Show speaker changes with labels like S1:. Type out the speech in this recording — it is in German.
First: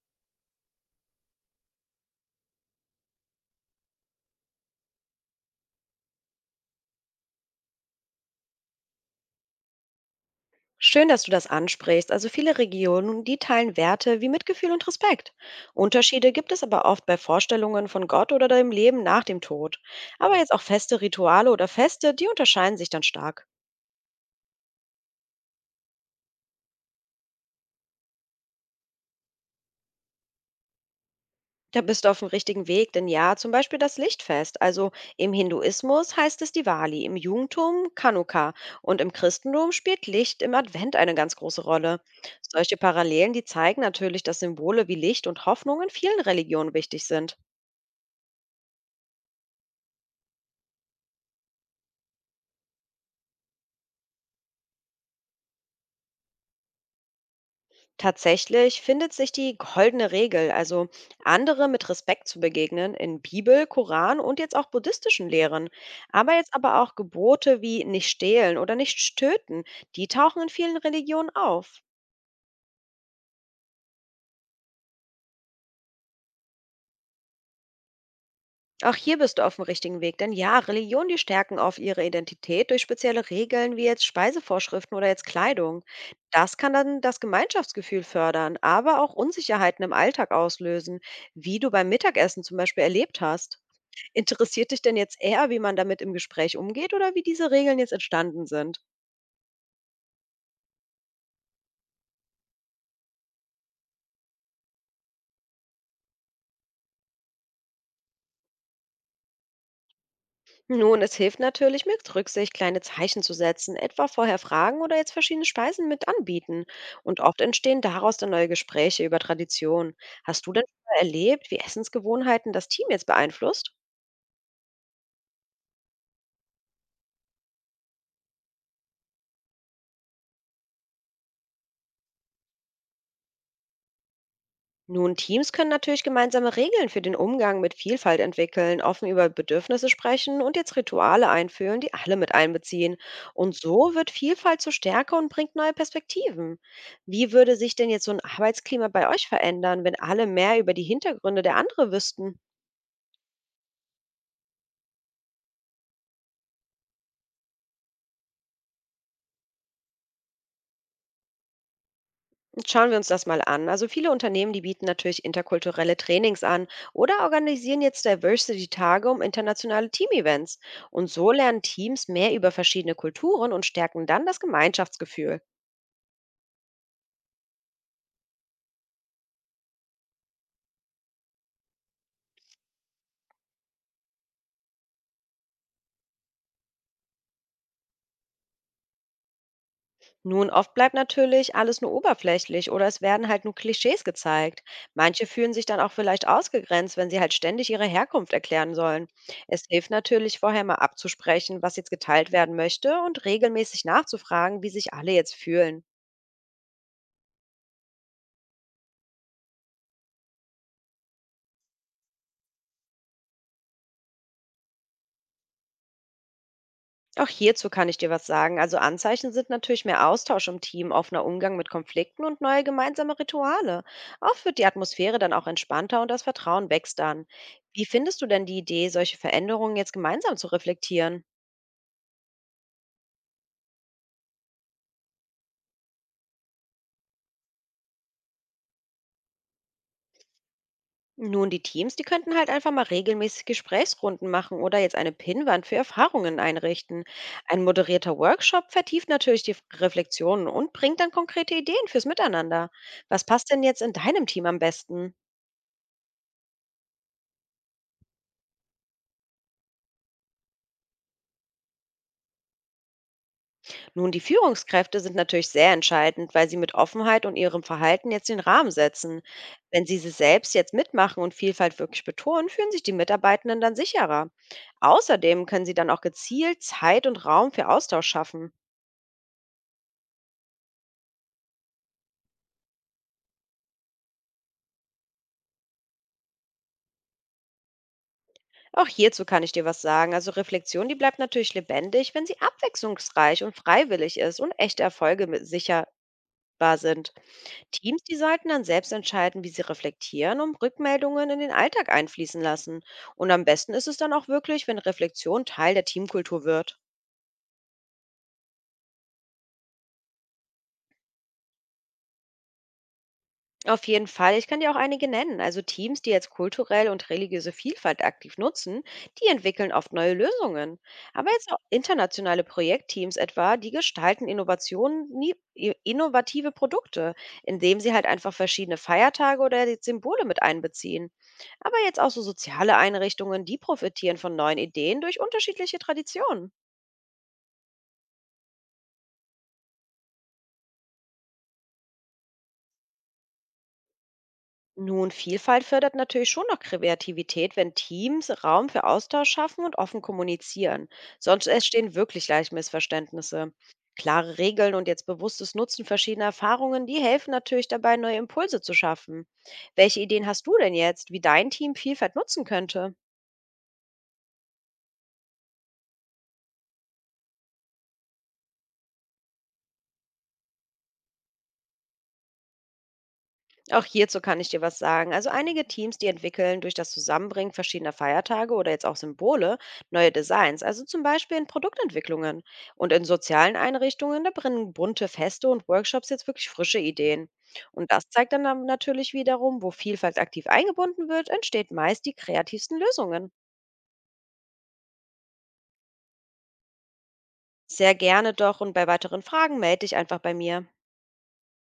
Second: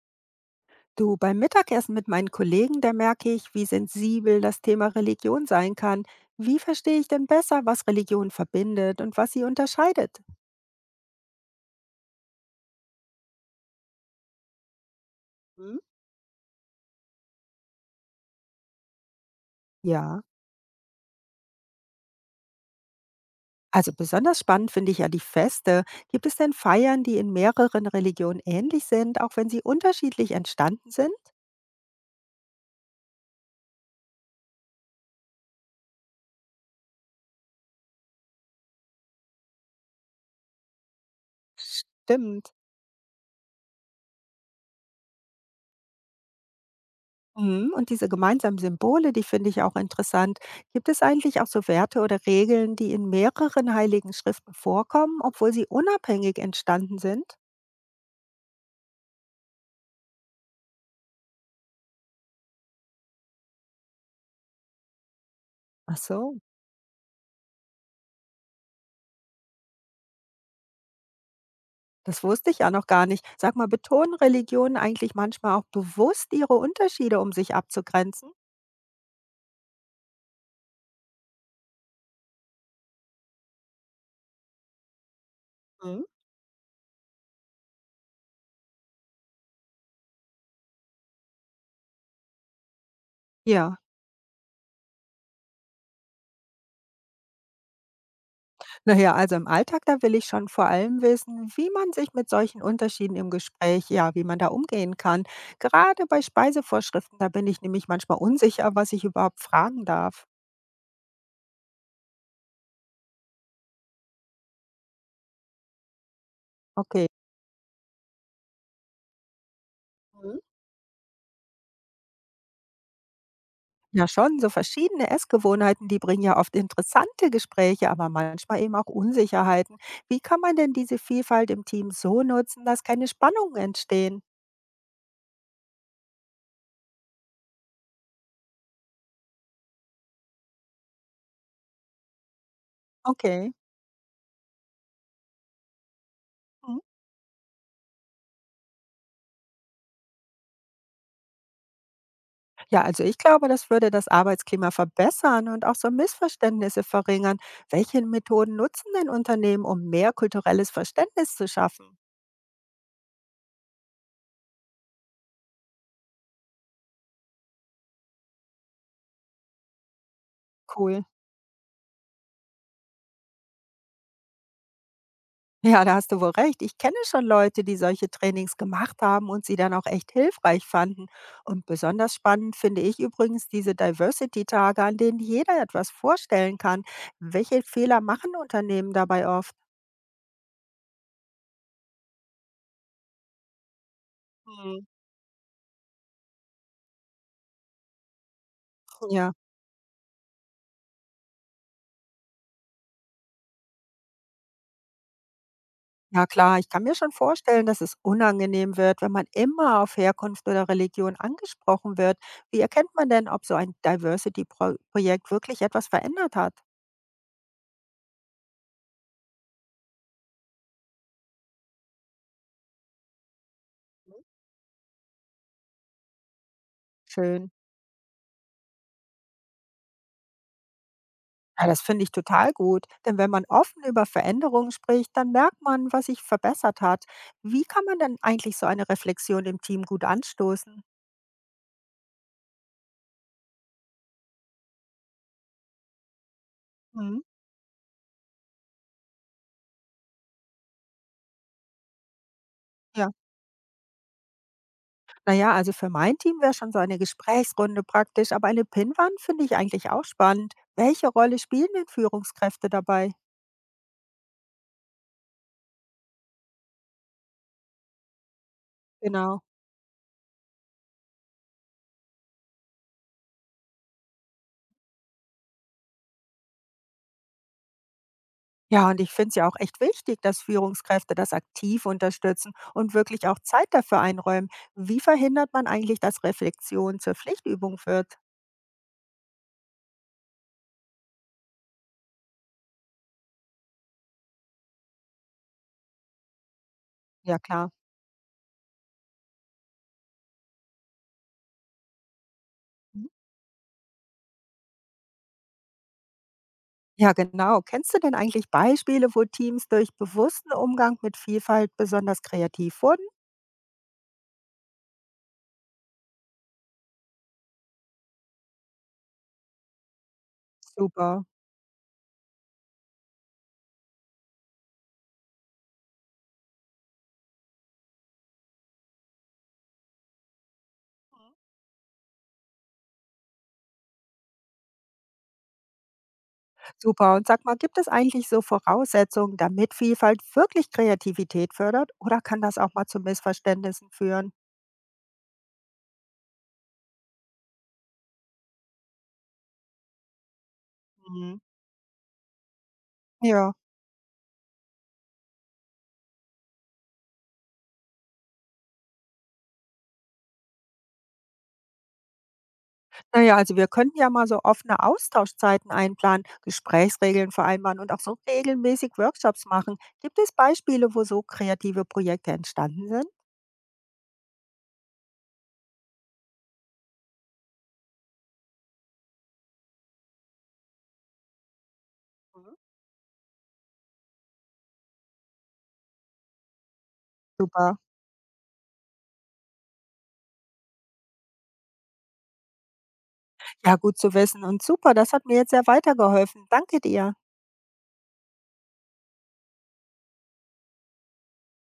S1: Du, beim Mittagessen mit meinen Kollegen, da merke ich, wie sensibel das Thema Religion sein kann. Wie verstehe ich denn besser, was Religion verbindet und was sie unterscheidet?
S2: Schön, dass du das ansprichst. Also viele Regionen, die teilen Werte wie Mitgefühl und Respekt.
S1: Hm?
S2: Unterschiede gibt es aber oft bei Vorstellungen von Gott oder dem Leben nach dem Tod.
S1: Ja,
S2: Aber jetzt auch feste Rituale oder Feste, die unterscheiden sich dann stark.
S1: also besonders spannend finde ich ja die Feste. Gibt es denn Feiern, die in mehreren Religionen ähnlich sind, auch wenn sie unterschiedlich entstanden sind?
S2: Da bist du auf dem richtigen Weg, denn ja, zum Beispiel das Lichtfest. Also im Hinduismus heißt es Diwali, im Judentum Chanukka und im Christentum spielt Licht im Advent eine ganz große Rolle.
S1: Stimmt.
S2: Solche Parallelen, die zeigen natürlich, dass Symbole wie Licht und Hoffnung in vielen Religionen wichtig sind.
S1: Mhm. Und diese gemeinsamen Symbole, die finde ich auch interessant. Gibt es eigentlich auch so Werte oder Regeln, die in mehreren heiligen Schriften vorkommen, obwohl sie unabhängig entstanden sind?
S2: Tatsächlich findet sich die goldene Regel, also andere mit Respekt zu begegnen, in Bibel, Koran und jetzt auch buddhistischen Lehren.
S1: Ach
S2: Aber
S1: so.
S2: jetzt aber auch Gebote wie nicht stehlen oder nicht töten, die tauchen in vielen Religionen auf.
S1: Das wusste ich ja noch gar nicht. Sag mal, betonen Religionen eigentlich manchmal auch bewusst ihre Unterschiede, um sich abzugrenzen?
S2: Auch hier bist du auf dem richtigen Weg, denn ja, Religionen, die stärken auf ihre Identität durch spezielle Regeln wie jetzt Speisevorschriften oder jetzt Kleidung.
S1: Mhm.
S2: Das kann dann das Gemeinschaftsgefühl fördern, aber auch Unsicherheiten im Alltag auslösen, wie du beim Mittagessen zum Beispiel erlebt hast.
S1: Ja,
S2: Interessiert dich denn jetzt eher, wie man damit im Gespräch umgeht oder wie diese Regeln jetzt entstanden sind?
S1: naja, also im Alltag, da will ich schon vor allem wissen, wie man sich mit solchen Unterschieden im Gespräch, ja, wie man da umgehen kann. Gerade bei Speisevorschriften, da bin ich nämlich manchmal unsicher, was ich überhaupt fragen darf.
S2: Nun, es hilft natürlich, mit Rücksicht kleine Zeichen zu setzen, etwa vorher fragen oder jetzt verschiedene Speisen mit anbieten.
S1: Okay.
S2: Und oft entstehen daraus dann neue Gespräche über Traditionen.
S1: Mhm.
S2: Hast du denn schon mal erlebt, wie Essensgewohnheiten das Team jetzt beeinflusst?
S1: Ja, schon. So verschiedene Essgewohnheiten, die bringen ja oft interessante Gespräche, aber manchmal eben auch Unsicherheiten. Wie kann man denn diese Vielfalt im Team so nutzen, dass keine Spannungen entstehen?
S2: Nun, Teams können natürlich gemeinsame Regeln für den Umgang mit Vielfalt entwickeln, offen über Bedürfnisse sprechen und jetzt Rituale einführen, die alle mit einbeziehen.
S1: Okay.
S2: Und so wird Vielfalt zur Stärke und bringt neue Perspektiven.
S1: Mhm.
S2: Wie würde sich denn jetzt so ein Arbeitsklima bei euch verändern, wenn alle mehr über die Hintergründe der anderen wüssten?
S1: Ja, also ich glaube, das würde das Arbeitsklima verbessern und auch so Missverständnisse verringern. Welche Methoden nutzen denn Unternehmen, um mehr kulturelles Verständnis zu schaffen?
S2: Schauen wir uns das mal an. Also viele Unternehmen, die bieten natürlich interkulturelle Trainings an oder organisieren jetzt Diversity-Tage um internationale Team-Events. Und
S1: Cool.
S2: so lernen Teams mehr über verschiedene Kulturen und stärken dann das Gemeinschaftsgefühl.
S1: Ja, da hast du wohl recht. Ich kenne schon Leute, die solche Trainings gemacht haben und sie dann auch echt hilfreich fanden. Und besonders spannend finde ich übrigens diese Diversity-Tage, an denen jeder etwas vorstellen kann. Welche Fehler machen Unternehmen dabei oft?
S2: Nun, oft bleibt natürlich alles nur oberflächlich oder es werden halt nur Klischees gezeigt.
S1: Hm.
S2: Manche fühlen sich dann auch vielleicht ausgegrenzt, wenn sie halt ständig ihre Herkunft erklären sollen.
S1: Ja.
S2: Es hilft natürlich vorher mal abzusprechen, was jetzt geteilt werden möchte und regelmäßig nachzufragen, wie sich alle jetzt fühlen.
S1: Ja klar, ich kann mir schon vorstellen, dass es unangenehm wird, wenn man immer auf Herkunft oder Religion angesprochen wird. Wie erkennt man denn, ob so ein Diversity-Projekt wirklich etwas verändert hat?
S2: Auch hierzu kann ich dir was sagen. Also Anzeichen sind natürlich mehr Austausch im Team, offener Umgang mit Konflikten und neue gemeinsame Rituale. Oft wird die Atmosphäre dann auch entspannter und das Vertrauen wächst dann.
S1: Schön.
S2: Wie findest du denn die Idee, solche Veränderungen jetzt gemeinsam zu reflektieren?
S1: Ja, das finde ich total gut, denn wenn man offen über Veränderungen spricht, dann merkt man, was sich verbessert hat. Wie kann man denn eigentlich so eine Reflexion im Team gut anstoßen?
S2: Nun, die Teams, die könnten halt einfach mal regelmäßig Gesprächsrunden machen oder jetzt eine Pinnwand für Erfahrungen einrichten.
S1: Mhm.
S2: Ein moderierter Workshop vertieft natürlich die Reflexionen und bringt dann konkrete Ideen fürs Miteinander.
S1: Ja,
S2: Was passt denn jetzt in deinem Team am besten?
S1: naja, also für mein Team wäre schon so eine Gesprächsrunde praktisch, aber eine Pinnwand finde ich eigentlich auch spannend. Welche Rolle spielen denn Führungskräfte dabei?
S2: Nun, die Führungskräfte sind natürlich sehr entscheidend, weil sie mit Offenheit und ihrem Verhalten jetzt den Rahmen setzen.
S1: Genau.
S2: Wenn sie sich selbst jetzt mitmachen und Vielfalt wirklich betonen, fühlen sich die Mitarbeitenden dann sicherer. Außerdem können sie dann auch gezielt Zeit und Raum für Austausch schaffen.
S1: Ja, und ich finde es ja auch echt wichtig, dass Führungskräfte das aktiv unterstützen und wirklich auch Zeit dafür einräumen. Wie verhindert man eigentlich, dass Reflexion zur Pflichtübung wird?
S2: Auch hierzu kann ich dir was sagen. Also Reflexion, die bleibt natürlich lebendig, wenn sie abwechslungsreich und freiwillig ist und echte Erfolge sicherbar sind.
S1: Ja, klar.
S2: Teams, die sollten dann selbst entscheiden, wie sie reflektieren und Rückmeldungen in den Alltag einfließen lassen.
S1: Mhm.
S2: Und am besten ist es dann auch wirklich, wenn Reflexion Teil der Teamkultur wird.
S1: Ja, genau. Kennst du denn eigentlich Beispiele, wo Teams durch bewussten Umgang mit Vielfalt besonders kreativ wurden?
S2: Auf jeden Fall. Ich kann dir auch einige nennen. Also Teams, die jetzt kulturelle und religiöse Vielfalt aktiv nutzen, die entwickeln oft neue Lösungen.
S1: Super,
S2: Aber jetzt auch internationale Projektteams etwa, die gestalten Innovationen, innovative Produkte, indem sie halt einfach verschiedene Feiertage oder die Symbole mit einbeziehen. Aber jetzt auch so soziale Einrichtungen, die profitieren von neuen Ideen durch unterschiedliche Traditionen.
S1: super. Und sag mal, gibt es eigentlich so Voraussetzungen, damit Vielfalt wirklich Kreativität fördert? Oder kann das auch mal zu Missverständnissen führen?
S2: Nun, Vielfalt fördert natürlich schon noch Kreativität, wenn Teams Raum für Austausch schaffen und offen kommunizieren.
S1: Mhm.
S2: Sonst entstehen wirklich leicht
S1: Ja,
S2: Missverständnisse. Klare Regeln und jetzt bewusstes Nutzen verschiedener Erfahrungen, die helfen natürlich dabei, neue Impulse zu schaffen. Welche Ideen hast du denn jetzt, wie dein Team Vielfalt nutzen könnte?
S1: naja, also wir könnten ja mal so offene Austauschzeiten einplanen, Gesprächsregeln vereinbaren und auch so regelmäßig Workshops machen. Gibt es Beispiele, wo so kreative Projekte entstanden sind?
S2: Auch hierzu kann ich dir was sagen. Also einige Teams, die entwickeln durch das Zusammenbringen verschiedener Feiertage oder jetzt auch Symbole neue Designs, also zum Beispiel in Produktentwicklungen
S1: Mhm.
S2: und in sozialen Einrichtungen, da bringen bunte Feste und Workshops jetzt wirklich frische Ideen.
S1: Super.
S2: Und das zeigt dann natürlich wiederum, wo Vielfalt aktiv eingebunden wird, entsteht meist die kreativsten Lösungen.
S1: Ja, gut zu wissen und super, das hat mir jetzt sehr weitergeholfen. Danke dir.
S2: Sehr gerne doch und bei weiteren Fragen melde dich einfach bei mir.